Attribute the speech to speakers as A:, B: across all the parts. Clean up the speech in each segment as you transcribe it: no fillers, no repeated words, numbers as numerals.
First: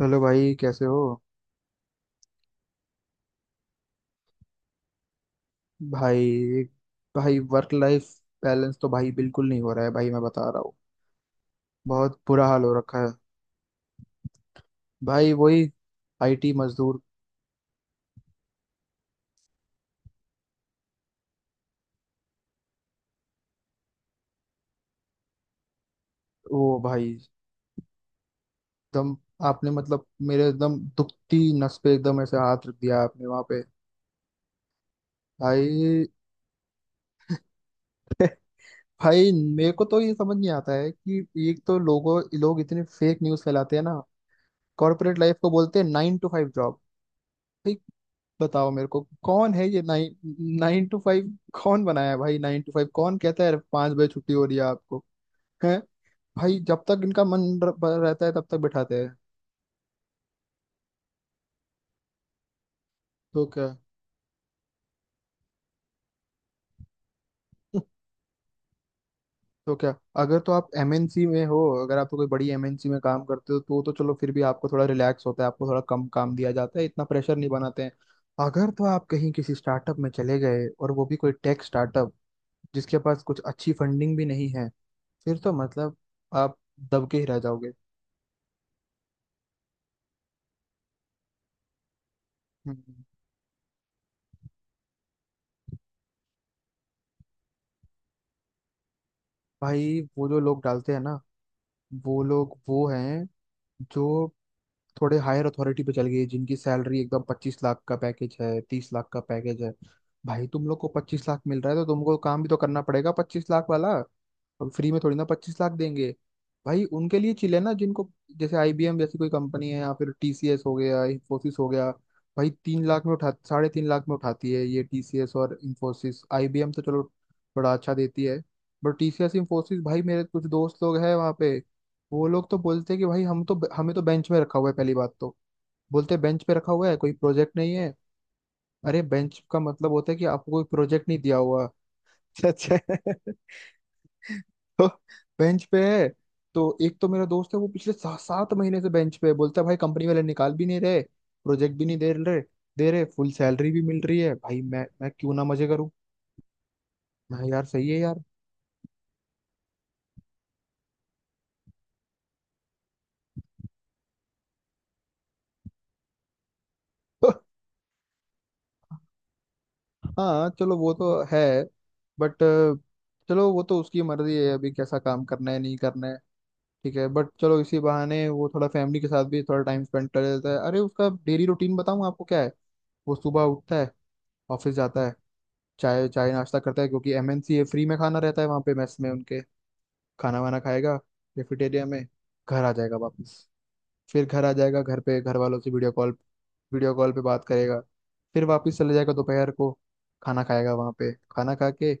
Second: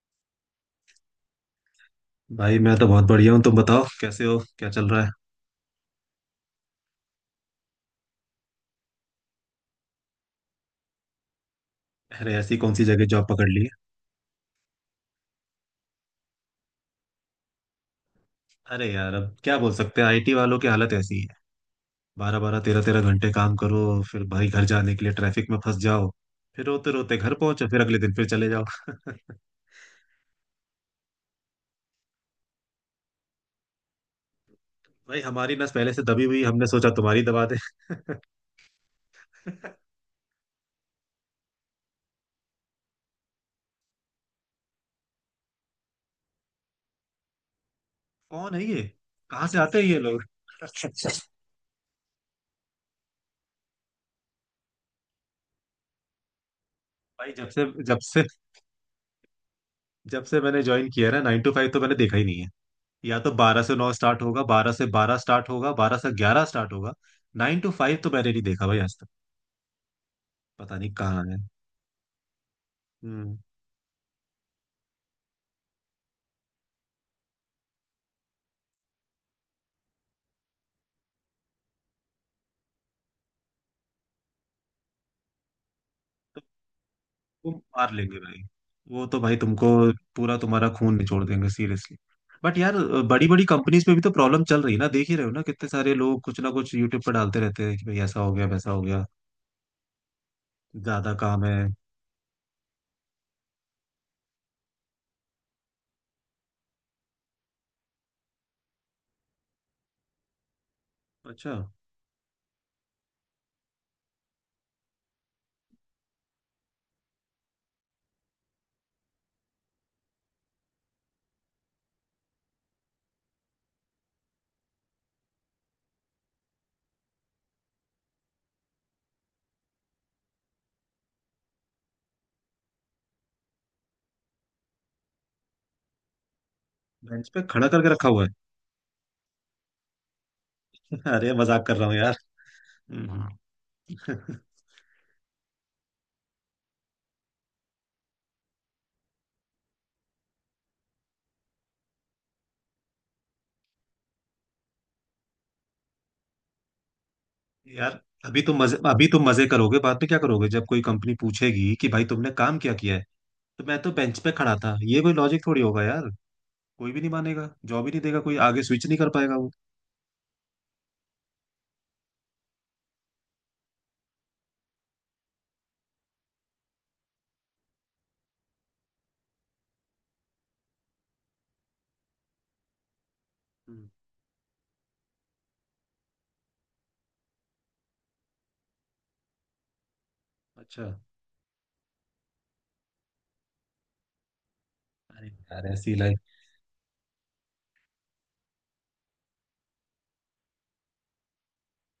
A: Hello भाई, कैसे हो?
B: भाई मैं तो बहुत बढ़िया हूँ। तुम बताओ कैसे हो, क्या चल रहा है?
A: भाई, भाई, वर्क लाइफ बैलेंस तो भाई बिल्कुल नहीं हो रहा है। भाई, मैं बता रहा हूँ, बहुत
B: अरे
A: बुरा
B: ऐसी
A: हाल हो
B: कौन सी
A: रखा
B: जगह
A: है।
B: जॉब पकड़ ली है?
A: भाई, वही आईटी मजदूर।
B: अरे यार अब क्या बोल सकते हैं, आईटी वालों की हालत ऐसी ही है। बारह बारह तेरह तेरह घंटे काम करो, फिर भाई घर जाने के लिए ट्रैफिक में फंस जाओ। फिर
A: वो
B: रोते रोते
A: भाई,
B: घर पहुंचो, फिर अगले दिन फिर चले जाओ।
A: एकदम। आपने मतलब मेरे एकदम दुखती नस पे एकदम ऐसे हाथ रख दिया आपने वहां पे।
B: भाई हमारी नस पहले से
A: भाई।
B: दबी हुई, हमने सोचा तुम्हारी दबा दे
A: भाई, मेरे को तो ये समझ नहीं आता है कि एक तो लोग इतने फेक न्यूज फैलाते हैं ना। कॉर्पोरेट लाइफ को बोलते हैं नाइन टू फाइव जॉब। भाई,
B: कौन है
A: बताओ
B: ये?
A: मेरे को,
B: कहाँ
A: कौन
B: से
A: है
B: आते
A: ये
B: हैं ये
A: नाइन
B: लोग?
A: Nine to five? कौन बनाया है भाई नाइन टू फाइव? कौन कहता है 5 बजे छुट्टी हो रही है आपको? है। भाई जब तक इनका
B: भाई
A: मन
B: जब से जब से
A: रहता है तब तक बिठाते हैं।
B: जब से मैंने ज्वाइन किया है ना 9 to 5, तो मैंने देखा ही नहीं है। या तो
A: तो
B: बारह
A: क्या?
B: से नौ स्टार्ट होगा, 12 से 12 स्टार्ट होगा, 12 से 11 स्टार्ट होगा। 9 to 5 तो मैंने नहीं देखा भाई आज तक।
A: तो क्या, अगर तो आप
B: पता नहीं
A: एमएनसी
B: कहाँ है।
A: में हो। अगर आप तो कोई बड़ी एमएनसी में काम
B: हम्म।
A: करते हो तो चलो फिर भी आपको थोड़ा रिलैक्स होता है, आपको थोड़ा कम काम दिया जाता है, इतना प्रेशर नहीं बनाते हैं। अगर तो आप कहीं किसी स्टार्टअप में चले गए, और वो भी कोई टेक स्टार्टअप, जिसके पास कुछ अच्छी फंडिंग भी नहीं है, फिर तो मतलब
B: तो
A: आप दबके ही रह
B: वो
A: जाओगे।
B: मार लेंगे भाई। वो तो भाई तुमको पूरा तुम्हारा खून निचोड़ देंगे, सीरियसली। बट यार
A: हम्म।
B: बड़ी बड़ी कंपनीज में भी तो प्रॉब्लम चल रही है ना, देख ही रहे हो ना, कितने सारे लोग कुछ ना कुछ यूट्यूब पर डालते रहते हैं कि भाई ऐसा हो गया, वैसा हो गया।
A: भाई, वो जो लोग डालते हैं ना,
B: ज्यादा काम है।
A: वो लोग वो हैं जो थोड़े हायर अथॉरिटी पे चल गए, जिनकी सैलरी एकदम 25 लाख का पैकेज है, 30 लाख का पैकेज है। भाई तुम लोग को 25 लाख
B: अच्छा।
A: मिल रहा है तो तुमको काम भी तो करना पड़ेगा 25 लाख वाला। हम फ्री में थोड़ी ना 25 लाख देंगे। भाई उनके लिए चिल है ना जिनको, जैसे आईबीएम जैसी कोई कंपनी है, या फिर टीसीएस हो गया, इंफोसिस हो गया। भाई, तीन लाख में उठा 3.5 लाख में उठाती है ये टीसीएस और इंफोसिस। आईबीएम तो चलो बड़ा अच्छा देती है, बट टीसीएस इंफोसिस, भाई मेरे कुछ दोस्त लोग हैं वहाँ पे। वो लोग तो बोलते हैं कि भाई, हम तो हमें तो बेंच में रखा हुआ है, पहली बात तो। बोलते हैं बेंच पे रखा हुआ है, कोई
B: बेंच पे
A: प्रोजेक्ट
B: खड़ा
A: नहीं
B: करके
A: है।
B: रखा हुआ है।
A: अरे, बेंच का मतलब होता है कि आपको कोई प्रोजेक्ट नहीं
B: अरे
A: दिया हुआ।
B: मजाक कर रहा हूँ यार।
A: अच्छा, अच्छा।
B: हम्म।
A: तो बेंच पे है, तो एक तो मेरा दोस्त है, वो पिछले सात महीने से बेंच पे है, बोलता है भाई कंपनी वाले निकाल भी नहीं रहे, प्रोजेक्ट भी नहीं दे रहे, दे रहे, फुल सैलरी भी मिल रही है, भाई मैं क्यों ना मजे करूं। मैं, यार सही है
B: यार,
A: यार।
B: अभी तुम मजे करोगे, बाद में क्या करोगे जब कोई कंपनी पूछेगी कि भाई तुमने काम क्या किया है? तो मैं तो बेंच पे खड़ा था, ये कोई लॉजिक थोड़ी होगा यार। कोई भी नहीं मानेगा, जॉब ही नहीं देगा कोई, आगे स्विच नहीं कर पाएगा वो।
A: हाँ, चलो वो तो है, बट चलो वो तो उसकी मर्जी है, अभी कैसा काम करना है नहीं करना है। ठीक है, बट चलो इसी बहाने वो थोड़ा फैमिली के साथ भी थोड़ा टाइम स्पेंड कर लेता है। अरे, उसका डेली रूटीन बताऊं आपको क्या है। वो सुबह उठता
B: हम्म,
A: है, ऑफिस जाता है, चाय चाय नाश्ता करता है, क्योंकि एमएनसी फ्री में खाना रहता है वहाँ पे मेस में उनके, खाना वाना
B: अच्छा।
A: खाएगा कैफेटेरिया में, घर आ जाएगा वापस। फिर घर आ जाएगा, घर पे
B: अरे
A: घर वालों
B: यार
A: से वीडियो
B: ऐसी
A: कॉल,
B: लाइफ।
A: वीडियो कॉल पे बात करेगा, फिर वापस चले जाएगा दोपहर को, खाना खाएगा वहाँ पे, खाना खा के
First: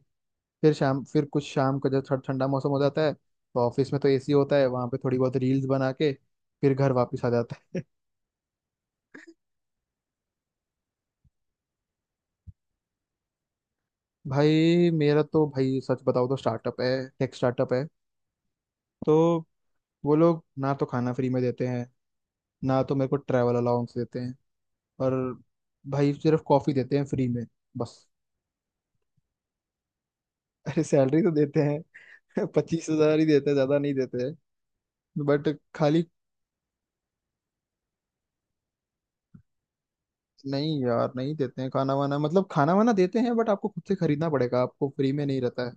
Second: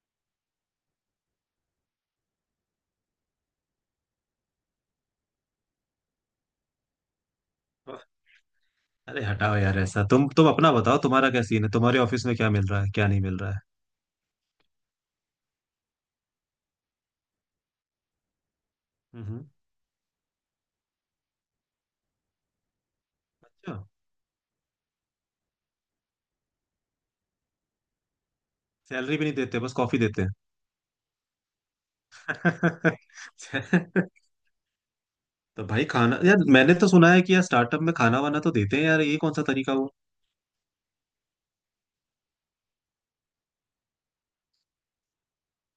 A: फिर शाम, फिर कुछ शाम का जब थोड़ा ठंडा मौसम हो जाता है, तो ऑफिस में तो एसी होता है वहाँ पे, थोड़ी बहुत रील्स बना के, फिर घर वापस आ जाता है।
B: अरे हटाओ यार, ऐसा तुम अपना बताओ, तुम्हारा क्या सीन है, तुम्हारे ऑफिस में क्या मिल रहा है क्या नहीं मिल रहा है?
A: भाई मेरा तो, भाई सच बताओ तो स्टार्टअप है, टेक स्टार्टअप है, तो
B: हम्म।
A: वो लोग ना तो खाना फ्री में देते हैं, ना तो मेरे को ट्रैवल
B: अच्छा।
A: अलाउंस देते हैं, और भाई सिर्फ कॉफी देते हैं फ्री में, बस।
B: सैलरी भी नहीं देते, बस कॉफी देते हैं।
A: अरे सैलरी तो देते हैं। 25 हजार ही देते हैं, ज्यादा नहीं देते हैं, बट,
B: तो भाई
A: खाली।
B: खाना यार, मैंने तो सुना है कि यार स्टार्टअप में खाना वाना तो देते हैं यार, ये कौन सा तरीका हुआ?
A: नहीं यार, नहीं देते हैं खाना वाना, मतलब खाना वाना देते हैं बट आपको खुद से खरीदना पड़ेगा, आपको फ्री में नहीं रहता है।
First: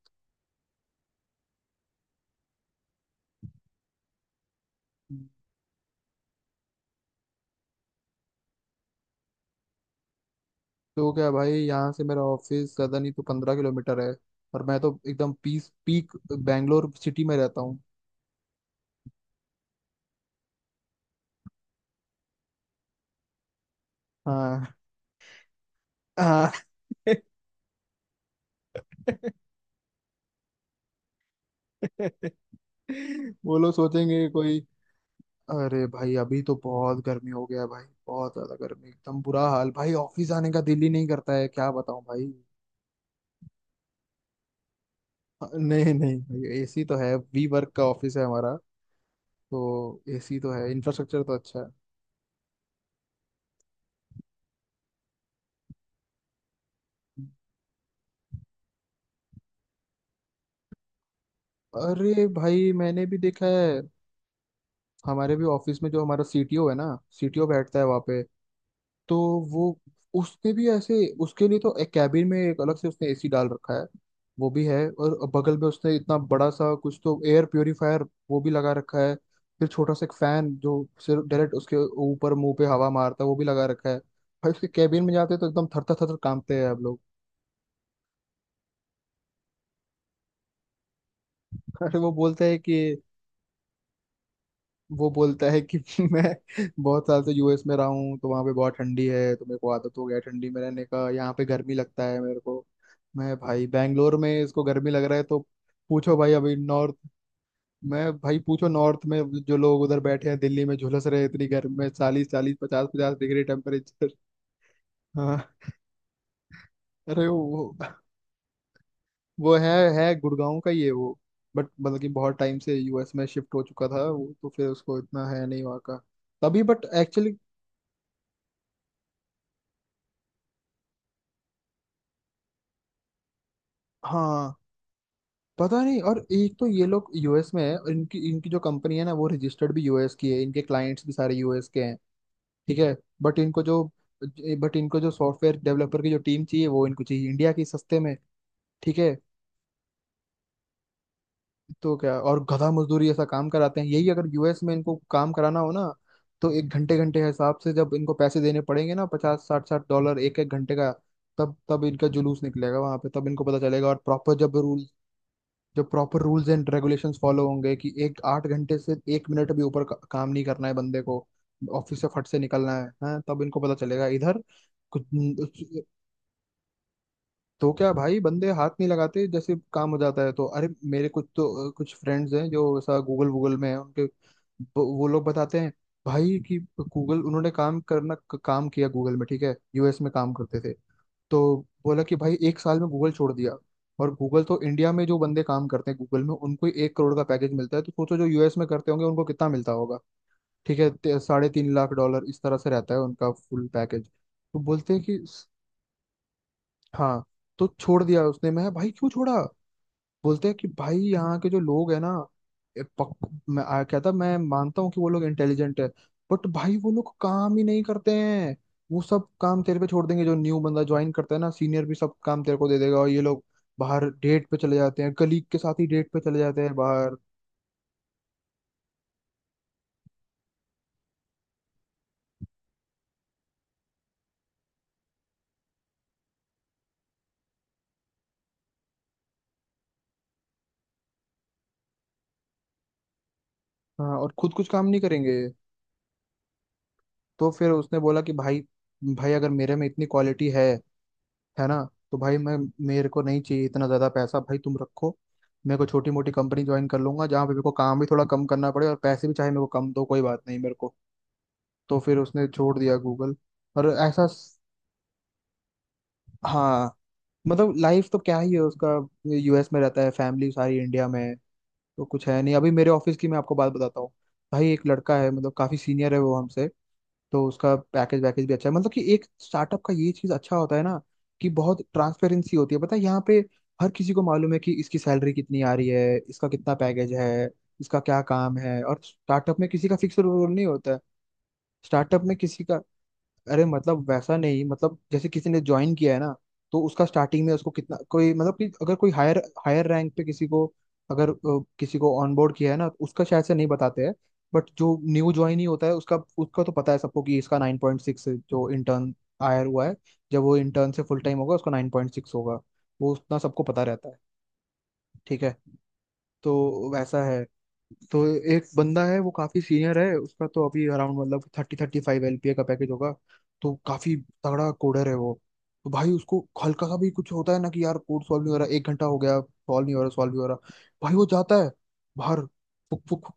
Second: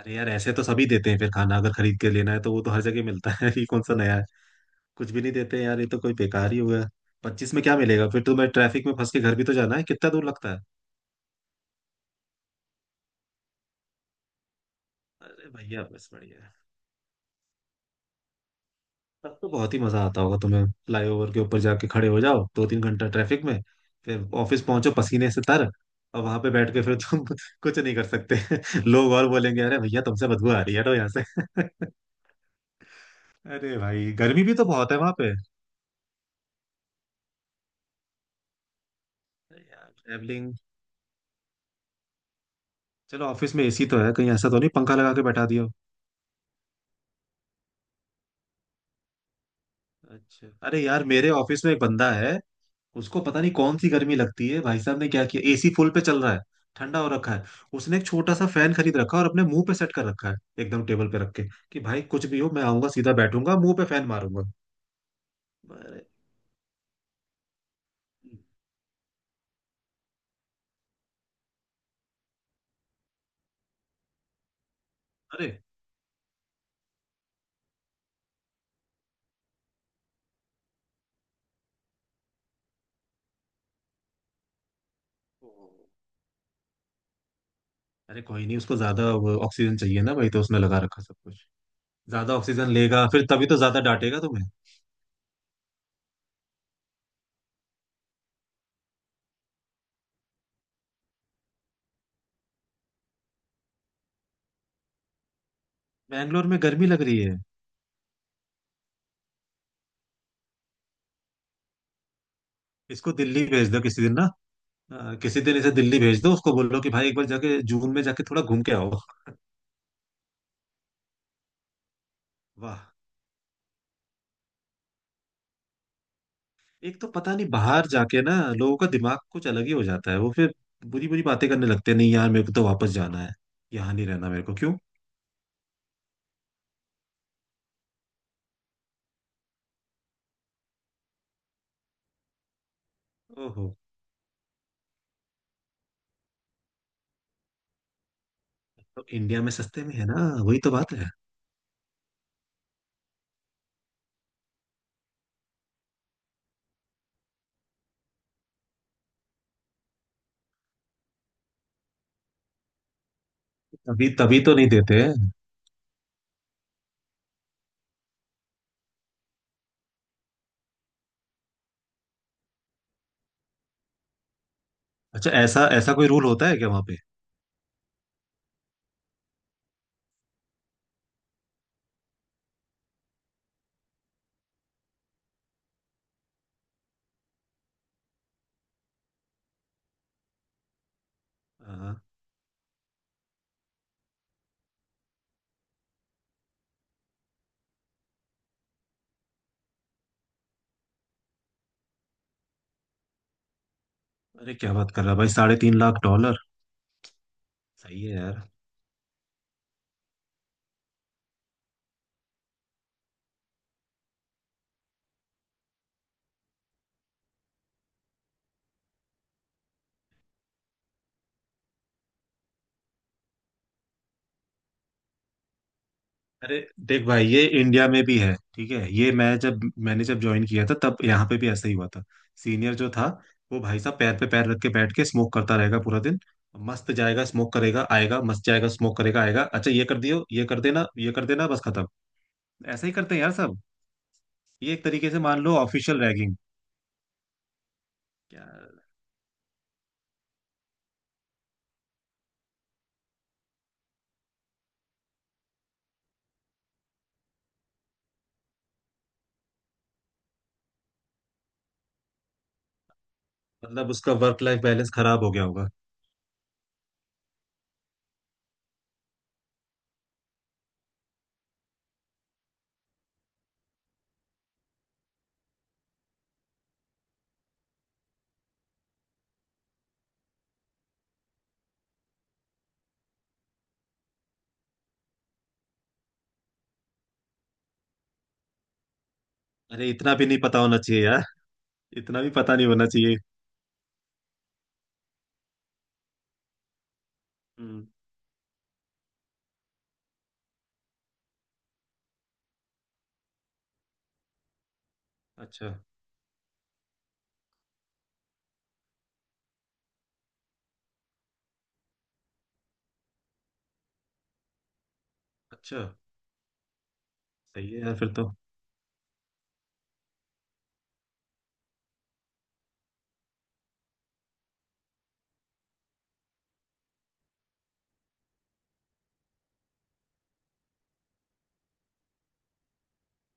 B: अरे यार ऐसे तो सभी देते हैं, फिर खाना अगर खरीद के लेना है तो वो तो हर जगह मिलता है। ये कौन सा नया है? कुछ भी नहीं देते हैं यार, ये तो कोई बेकार ही हुआ। पच्चीस में क्या मिलेगा, फिर तो मैं ट्रैफिक में फंस के घर भी तो जाना है, कितना दूर लगता है?
A: तो क्या भाई, यहाँ से मेरा ऑफिस ज्यादा नहीं तो 15 किलोमीटर है, और मैं तो एकदम
B: अरे
A: पीस
B: भैया बस
A: पीक
B: बढ़िया है।
A: बैंगलोर सिटी में रहता हूँ।
B: तब तो बहुत ही मजा आता होगा तुम्हें, फ्लाईओवर के ऊपर जाके खड़े हो जाओ 2 3 घंटा ट्रैफिक में। फिर ऑफिस
A: हाँ,
B: पहुंचो पसीने से तर, और वहां पे
A: हाँ।
B: बैठ के फिर तुम कुछ नहीं कर सकते। लोग और बोलेंगे, अरे भैया तुमसे बदबू आ रही है, तो यहाँ से।
A: वो लोग
B: अरे भाई
A: सोचेंगे
B: गर्मी भी
A: कोई।
B: तो बहुत है वहां पे।
A: अरे भाई, अभी तो बहुत गर्मी हो गया है भाई, बहुत ज्यादा गर्मी, एकदम बुरा
B: अरे
A: हाल,
B: यार
A: भाई ऑफिस आने
B: ट्रैवलिंग।
A: का दिल ही नहीं करता है, क्या बताऊं भाई।
B: चलो ऑफिस में एसी तो है, कहीं ऐसा तो नहीं पंखा लगा के बैठा दियो।
A: नहीं, नहीं भाई, एसी तो है, वी वर्क का ऑफिस है हमारा, तो एसी
B: अच्छा।
A: तो है,
B: अरे यार
A: इंफ्रास्ट्रक्चर
B: मेरे
A: तो अच्छा
B: ऑफिस
A: है।
B: में एक बंदा है, उसको पता नहीं कौन सी गर्मी लगती है। भाई साहब ने क्या किया, एसी फुल पे चल रहा है, ठंडा हो रखा है। उसने एक छोटा सा फैन खरीद रखा है और अपने मुंह पे सेट कर रखा है, एकदम टेबल पे रख के। कि भाई कुछ
A: अरे
B: भी हो मैं
A: भाई,
B: आऊंगा,
A: मैंने
B: सीधा
A: भी देखा
B: बैठूंगा, मुंह
A: है,
B: पे फैन मारूंगा।
A: हमारे भी ऑफिस में जो
B: अरे
A: हमारा सीटीओ है ना, सीटीओ बैठता है वहाँ पे, तो वो, उसने भी ऐसे, उसके लिए तो एक कैबिन में एक अलग से उसने एसी डाल रखा है, वो भी है, और
B: अरे
A: बगल में उसने इतना बड़ा सा कुछ तो एयर प्योरीफायर वो भी लगा रखा है, फिर छोटा सा एक फैन जो सिर्फ डायरेक्ट उसके ऊपर मुंह पे हवा मारता है वो भी लगा रखा है। भाई उसके कैबिन में जाते हैं तो एकदम थरथर थरथर कांपते हैं हम लोग।
B: अरे कोई नहीं, उसको ज्यादा वो ऑक्सीजन चाहिए ना भाई, तो उसने लगा रखा सब कुछ।
A: अरे,
B: ज्यादा ऑक्सीजन लेगा फिर तभी तो ज्यादा डांटेगा तुम्हें।
A: वो बोलता है कि मैं बहुत साल से यूएस में रहा हूँ, तो वहाँ पे बहुत ठंडी है तो मेरे को आदत हो गया है ठंडी में रहने का, यहाँ पे गर्मी लगता है मेरे को। मैं भाई, बैंगलोर में इसको गर्मी लग रहा है, तो पूछो भाई
B: बैंगलोर
A: अभी
B: में गर्मी
A: नॉर्थ
B: लग रही है?
A: मैं भाई पूछो नॉर्थ में, जो लोग उधर बैठे हैं दिल्ली में झुलस रहे हैं इतनी गर्मी में, चालीस चालीस पचास
B: इसको
A: पचास डिग्री
B: दिल्ली भेज दो किसी
A: टेम्परेचर।
B: दिन ना। किसी
A: हाँ।
B: दिन इसे दिल्ली भेज दो, उसको बोलो कि भाई एक
A: अरे
B: बार जाके
A: वो
B: जून में जाके थोड़ा घूम के आओ।
A: वो है, गुड़गांव का ही है वो, बट मतलब कि बहुत टाइम से
B: वाह।
A: यूएस में शिफ्ट हो चुका था वो, तो फिर उसको इतना है नहीं वहाँ का, तभी। बट
B: एक तो पता
A: एक्चुअली,
B: नहीं बाहर जाके ना, लोगों का दिमाग कुछ अलग ही हो जाता है, वो फिर बुरी बुरी बातें करने लगते हैं। नहीं यार, मेरे को तो वापस जाना है, यहाँ नहीं रहना मेरे
A: हाँ,
B: को, क्यों?
A: पता नहीं। और एक तो ये लोग यूएस में है, और इनकी इनकी जो कंपनी है ना, वो रजिस्टर्ड भी यूएस की है, इनके क्लाइंट्स भी सारे यूएस के हैं। ठीक है, बट इनको
B: ओहो।
A: जो बट इनको जो सॉफ्टवेयर डेवलपर की जो टीम चाहिए वो इनको चाहिए इंडिया की सस्ते में। ठीक
B: तो
A: है,
B: इंडिया में सस्ते में है ना, वही तो बात है।
A: तो क्या और गधा मजदूरी ऐसा काम कराते हैं यही। अगर यूएस में इनको काम कराना हो ना, तो एक घंटे घंटे के हिसाब से जब इनको पैसे देने पड़ेंगे ना, पचास साठ साठ डॉलर एक एक घंटे का, तब तब इनका जुलूस निकलेगा वहां पे, तब इनको पता चलेगा, और
B: तभी
A: प्रॉपर
B: तभी तो
A: जब
B: नहीं
A: रूल
B: देते हैं।
A: जो proper rules and regulations follow होंगे कि एक 8 घंटे से 1 मिनट भी ऊपर का काम नहीं करना है बंदे को, ऑफिस से फट से निकलना है। हाँ, तब इनको पता चलेगा इधर कुछ।
B: अच्छा, ऐसा ऐसा कोई रूल होता है क्या वहां पे?
A: तो क्या भाई, बंदे हाथ नहीं लगाते, जैसे काम हो जाता है तो। अरे मेरे कुछ फ्रेंड्स हैं जो ऐसा गूगल वूगल में है उनके, वो लोग बताते हैं भाई कि गूगल उन्होंने काम किया गूगल में, ठीक है, यूएस में काम करते थे तो,
B: हाँ,
A: बोला कि भाई एक साल में गूगल छोड़ दिया। और गूगल तो, इंडिया में जो बंदे काम करते हैं गूगल में, उनको ही 1 करोड़ का पैकेज मिलता है, तो सोचो जो यूएस में करते होंगे उनको कितना मिलता होगा। ठीक है, 3.5 लाख डॉलर इस तरह से रहता है उनका फुल पैकेज।
B: अरे
A: तो
B: क्या बात
A: बोलते
B: कर
A: हैं
B: रहा है
A: कि
B: भाई, 3.5 लाख डॉलर।
A: हाँ, तो छोड़
B: सही है
A: दिया
B: यार।
A: उसने। मैं भाई क्यों छोड़ा? बोलते हैं कि भाई यहाँ के जो लोग है ना, कहता मैं मानता हूँ कि वो लोग इंटेलिजेंट है, बट भाई वो लोग काम ही नहीं करते हैं, वो सब काम तेरे पे छोड़ देंगे, जो न्यू बंदा ज्वाइन करता है ना, सीनियर भी सब काम तेरे को दे देगा, और ये लोग बाहर डेट पे चले जाते हैं, कलीग के साथ ही डेट पे चले
B: अरे
A: जाते हैं
B: देख
A: बाहर।
B: भाई ये इंडिया में भी है, ठीक है। ये मैं जब मैंने जब ज्वाइन किया था तब यहाँ पे भी ऐसा ही हुआ था। सीनियर जो था, वो भाई साहब पैर पे पैर रख के बैठ के स्मोक करता रहेगा पूरा दिन। मस्त जाएगा स्मोक करेगा आएगा, मस्त जाएगा स्मोक करेगा आएगा, अच्छा ये कर दियो, ये कर देना, ये कर देना, बस खत्म। ऐसा ही करते हैं यार सब।
A: हाँ, और खुद कुछ
B: ये एक
A: काम नहीं
B: तरीके से
A: करेंगे।
B: मान लो ऑफिशियल रैगिंग।
A: तो फिर उसने बोला कि भाई,
B: यार,
A: भाई अगर मेरे में इतनी क्वालिटी है ना, तो भाई मैं मेरे को नहीं चाहिए इतना ज्यादा पैसा, भाई तुम रखो, मेरे को छोटी मोटी कंपनी ज्वाइन कर लूंगा, जहाँ पे मेरे को काम भी थोड़ा कम करना पड़े, और पैसे भी चाहे मेरे को कम दो, कोई बात नहीं मेरे को। तो फिर उसने छोड़ दिया गूगल। और
B: मतलब उसका
A: ऐसा
B: वर्क लाइफ बैलेंस खराब हो गया होगा।
A: हाँ, मतलब लाइफ तो क्या ही है उसका, यूएस में रहता है, फैमिली सारी इंडिया में है, तो कुछ है नहीं। अभी मेरे ऑफिस की मैं आपको बात बताता हूँ। भाई एक लड़का है, मतलब काफी सीनियर है वो हमसे, तो उसका पैकेज वैकेज भी अच्छा है। मतलब कि एक स्टार्टअप का ये चीज अच्छा होता है ना, कि बहुत ट्रांसपेरेंसी होती है, पता है यहाँ पे। हर किसी को मालूम है कि इसकी सैलरी कितनी आ रही है, इसका कितना पैकेज है, इसका क्या काम है। और स्टार्टअप में किसी
B: अरे
A: का
B: इतना
A: फिक्स
B: भी नहीं
A: रोल
B: पता
A: नहीं
B: होना
A: होता है।
B: चाहिए यार, इतना
A: स्टार्टअप
B: भी
A: में
B: पता
A: किसी
B: नहीं
A: का
B: होना चाहिए।
A: अरे, मतलब वैसा नहीं, मतलब जैसे किसी ने ज्वाइन किया है ना, तो उसका स्टार्टिंग में उसको
B: हम्म।
A: कितना कोई, मतलब कि अगर कोई हायर हायर रैंक पे किसी को, अगर किसी को ऑनबोर्ड किया है ना, उसका शायद से नहीं बताते हैं, बट जो न्यू ज्वाइन ही
B: अच्छा
A: होता है, उसका उसका तो पता है सबको कि इसका 9.6 जो इंटर्न हायर हुआ है, जब वो इंटर्न से फुल टाइम होगा उसका 9.6 होगा। वो उतना सबको पता रहता है। ठीक है।
B: अच्छा।
A: तो वैसा है।
B: सही है यार फिर
A: तो
B: तो।
A: एक बंदा है, वो काफी सीनियर है। उसका तो अभी अराउंड मतलब 30-35 LPA का पैकेज होगा। तो काफी तगड़ा कोडर है वो। तो भाई उसको हल्का सा भी कुछ होता है ना कि यार कोड सॉल्व नहीं हो रहा, एक घंटा हो गया, सॉल्व नहीं हो रहा, सॉल्व नहीं हो रहा। भाई वो जाता है बाहर। फुक फुक फुक।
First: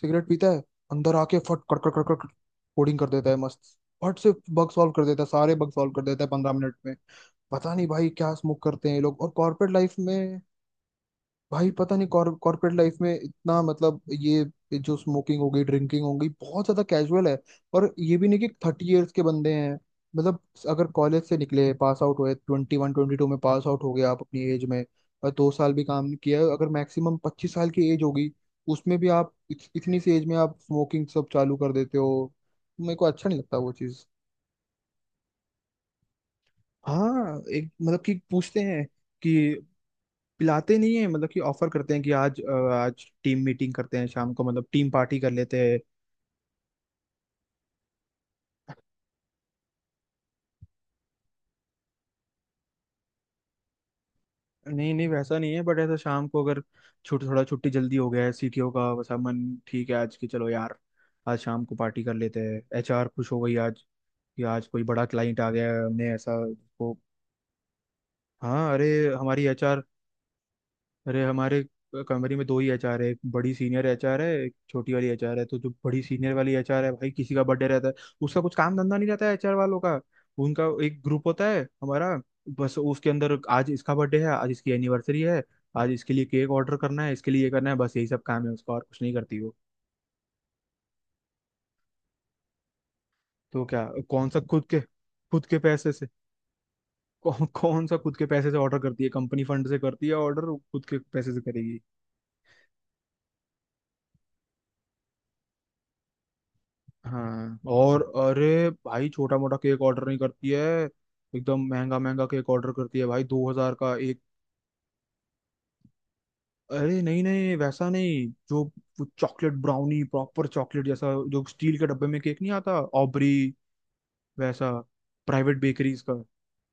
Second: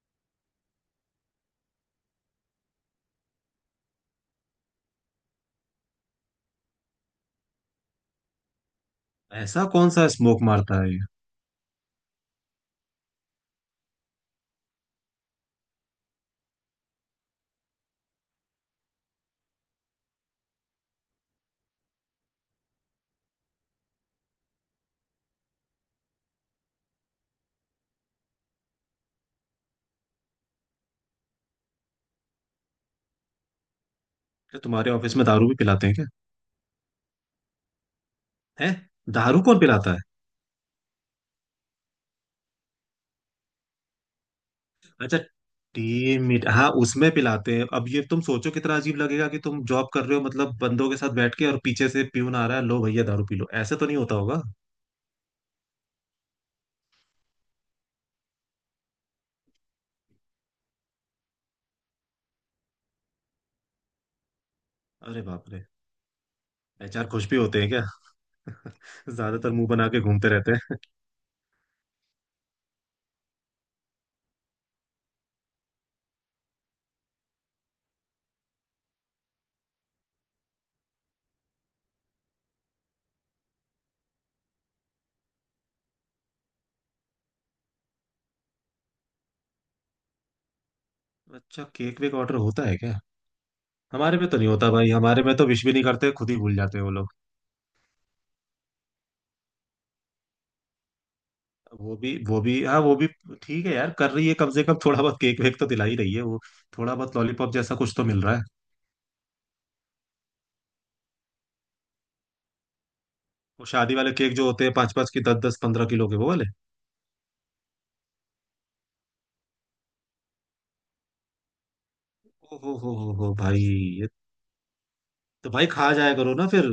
A: सिगरेट पीता है। अंदर आके फट कट कट कट कट कोडिंग कर देता है मस्त। फट से बग सॉल्व कर देता है, सारे बग सॉल्व कर देता है 15 मिनट में। पता नहीं भाई क्या स्मोक करते हैं ये लोग और
B: ऐसा
A: कॉर्पोरेट
B: कौन
A: लाइफ
B: सा
A: में।
B: स्मोक मारता है?
A: भाई पता नहीं कॉर्पोरेट लाइफ में इतना मतलब ये जो स्मोकिंग हो गई, ड्रिंकिंग हो गई, बहुत ज्यादा कैजुअल है। और ये भी नहीं कि 30 इयर्स के बंदे हैं। मतलब अगर कॉलेज से निकले, पास आउट हुए, 21-22 में पास आउट हो गए आप अपनी एज में। और 2 साल भी काम नहीं किया, अगर मैक्सिमम 25 साल की एज होगी। उसमें भी आप इतनी सी एज में आप स्मोकिंग सब चालू कर देते हो। मेरे को अच्छा नहीं लगता वो चीज़।
B: क्या तुम्हारे ऑफिस में दारू भी पिलाते हैं क्या?
A: हाँ, एक मतलब कि पूछते
B: है?
A: हैं। कि
B: दारू कौन पिलाता है?
A: पिलाते नहीं है, मतलब कि ऑफर करते हैं कि आज आज टीम मीटिंग करते हैं शाम को, मतलब टीम
B: अच्छा
A: पार्टी कर लेते हैं।
B: Team meet. हाँ, उसमें पिलाते हैं। अब ये तुम सोचो कितना अजीब लगेगा, कि तुम जॉब कर रहे हो मतलब बंदों के साथ बैठ के, और पीछे से प्यून आ रहा है, लो भैया दारू पी लो, ऐसे तो नहीं होता होगा।
A: नहीं नहीं, वैसा नहीं है, बट ऐसा शाम को अगर छुट थोड़ा छुट्टी जल्दी हो गया है, सीटीओ का वैसा मन, ठीक है आज की, चलो यार। आज शाम को पार्टी कर लेते हैं। एचआर खुश हो गई आज, कि आज कोई बड़ा
B: अरे
A: क्लाइंट
B: बाप
A: आ
B: रे।
A: गया है, हमने ऐसा को।
B: एचआर खुश भी होते हैं क्या?
A: हाँ, अरे हमारी
B: ज्यादातर मुंह
A: एचआर।
B: बना के घूमते रहते हैं।
A: अरे हमारे कंपनी में दो ही एचआर है। एक बड़ी सीनियर एचआर है, एक छोटी वाली एचआर है। तो जो बड़ी सीनियर वाली एचआर है, भाई किसी का बर्थडे रहता है। उसका कुछ काम धंधा नहीं रहता है एचआर वालों का। उनका एक ग्रुप होता है हमारा। बस उसके अंदर आज इसका बर्थडे है, आज इसकी एनिवर्सरी है, आज इसके लिए केक ऑर्डर करना है, इसके लिए ये करना है। बस यही सब काम है उसका, और कुछ नहीं करती वो।
B: अच्छा केक वेक ऑर्डर होता है क्या?
A: तो क्या,
B: हमारे में
A: कौन
B: तो
A: सा,
B: नहीं
A: खुद
B: होता
A: के
B: भाई, हमारे में तो
A: खुद के
B: विश भी नहीं
A: पैसे से।
B: करते, खुद ही भूल जाते हैं वो लोग।
A: कौन कौन सा खुद के पैसे से ऑर्डर करती है? कंपनी फंड से करती है ऑर्डर, खुद के पैसे से करेगी?
B: वो भी हाँ वो भी। ठीक है यार, कर रही है, कम से कम थोड़ा बहुत केक वेक तो दिला ही रही है वो। थोड़ा बहुत लॉलीपॉप
A: हाँ,
B: जैसा कुछ
A: और
B: तो मिल रहा है।
A: अरे भाई छोटा मोटा केक ऑर्डर नहीं करती है। एकदम महंगा महंगा केक ऑर्डर करती है भाई, दो
B: वो
A: हजार
B: शादी
A: का
B: वाले
A: एक।
B: केक जो होते हैं, पांच पांच की दस दस 15 किलो के, वो वाले।
A: अरे नहीं नहीं, वैसा नहीं जो वो चॉकलेट ब्राउनी, प्रॉपर चॉकलेट जैसा, जो स्टील के डब्बे में केक नहीं
B: ओ
A: आता, ऑबरी
B: हो भाई। ये
A: वैसा।
B: तो
A: प्राइवेट
B: भाई खा
A: बेकरीज का।
B: जाया करो ना फिर,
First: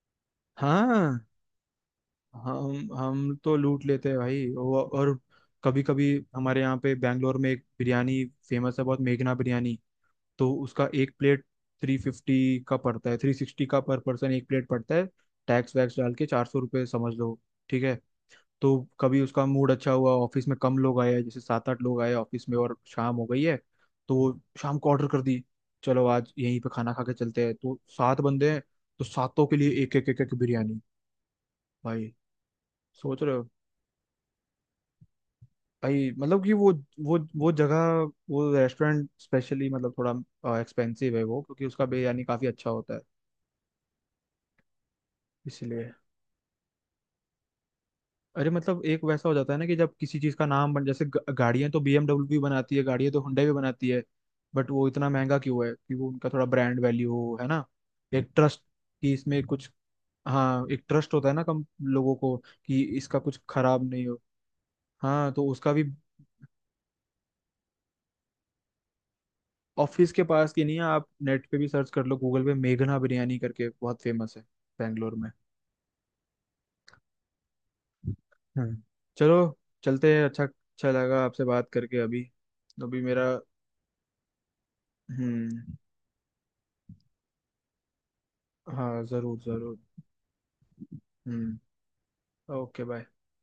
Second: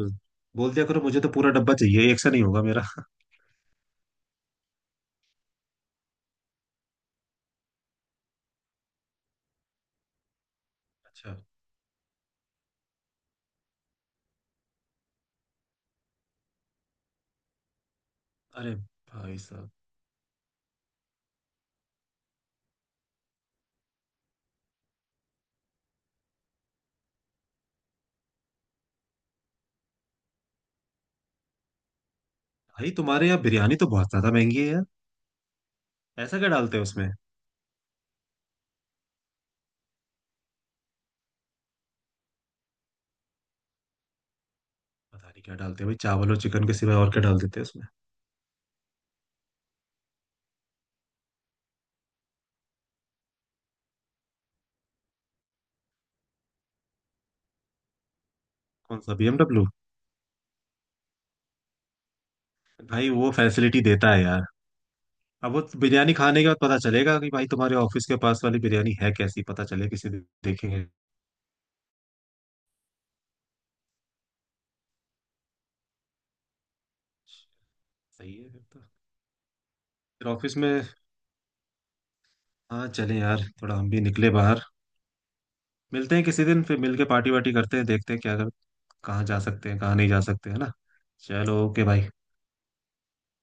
B: बोल दिया करो मुझे
A: हाँ,
B: तो पूरा डब्बा चाहिए, एक से नहीं होगा मेरा।
A: हम तो लूट लेते हैं भाई और कभी कभी हमारे यहाँ पे बैंगलोर में एक बिरयानी फेमस है बहुत, मेघना बिरयानी। तो उसका एक
B: अच्छा।
A: प्लेट 350 का पड़ता है, 360 का पर पर्सन एक प्लेट पड़ता है। टैक्स वैक्स डाल के 400 रुपये समझ लो। ठीक है।
B: अरे
A: तो कभी
B: भाई
A: उसका
B: साहब।
A: मूड अच्छा हुआ, ऑफिस में कम लोग आए, जैसे सात आठ लोग आए ऑफिस में और शाम हो गई है। तो वो शाम को ऑर्डर कर दी। चलो आज यहीं पे खाना खा के चलते हैं, तो सात बंदे हैं, तो सातों के लिए एक एक एक एक बिरयानी भाई।
B: भाई
A: सोच
B: तुम्हारे
A: रहे
B: यहाँ
A: हो?
B: बिरयानी तो बहुत ज्यादा महंगी है यार।
A: भाई
B: ऐसा
A: मतलब
B: क्या
A: कि वो
B: डालते हैं उसमें?
A: वो वो जगह, वो रेस्टोरेंट स्पेशली मतलब थोड़ा एक्सपेंसिव है वो, क्योंकि उसका बिरयानी काफ़ी अच्छा होता है
B: पता नहीं क्या डालते हैं
A: इसलिए।
B: भाई, चावल और चिकन के सिवाय और क्या डाल देते हैं उसमें।
A: अरे मतलब एक वैसा हो जाता है ना कि जब किसी चीज का नाम बन, जैसे गाड़ियां तो बीएमडब्ल्यू भी बनाती है, गाड़ियां तो Hyundai भी बनाती है। बट वो इतना महंगा क्यों है? कि वो उनका थोड़ा ब्रांड वैल्यू हो, है ना, एक ट्रस्ट
B: कौन
A: कि
B: सा
A: इसमें
B: बीएमडब्ल्यू?
A: कुछ। हाँ, एक ट्रस्ट होता है ना कम लोगों को कि
B: भाई
A: इसका
B: वो
A: कुछ
B: फैसिलिटी
A: खराब नहीं
B: देता
A: हो।
B: है यार।
A: हाँ तो
B: अब वो
A: उसका भी।
B: बिरयानी खाने के बाद पता चलेगा कि भाई, तुम्हारे ऑफिस के पास वाली बिरयानी है कैसी, पता चले, किसी
A: ऑफिस के
B: दिन
A: पास की नहीं है,
B: देखेंगे।
A: आप नेट पे भी सर्च कर लो, गूगल पे मेघना बिरयानी करके बहुत फेमस है बेंगलोर में।
B: सही है फिर
A: हम्म
B: तो।
A: चलो, चलते हैं,
B: फिर
A: अच्छा
B: ऑफिस में।
A: अच्छा लगा आपसे बात करके। अभी
B: हाँ
A: अभी
B: चले
A: मेरा।
B: यार, थोड़ा हम भी निकले बाहर।
A: हम्म।
B: मिलते हैं किसी दिन, फिर मिल के पार्टी वार्टी करते हैं, देखते हैं क्या कर,
A: हाँ
B: कहाँ
A: जरूर
B: जा सकते
A: जरूर।
B: हैं कहाँ नहीं जा सकते, है ना? चलो
A: हम्म।
B: ओके भाई।
A: Okay bye.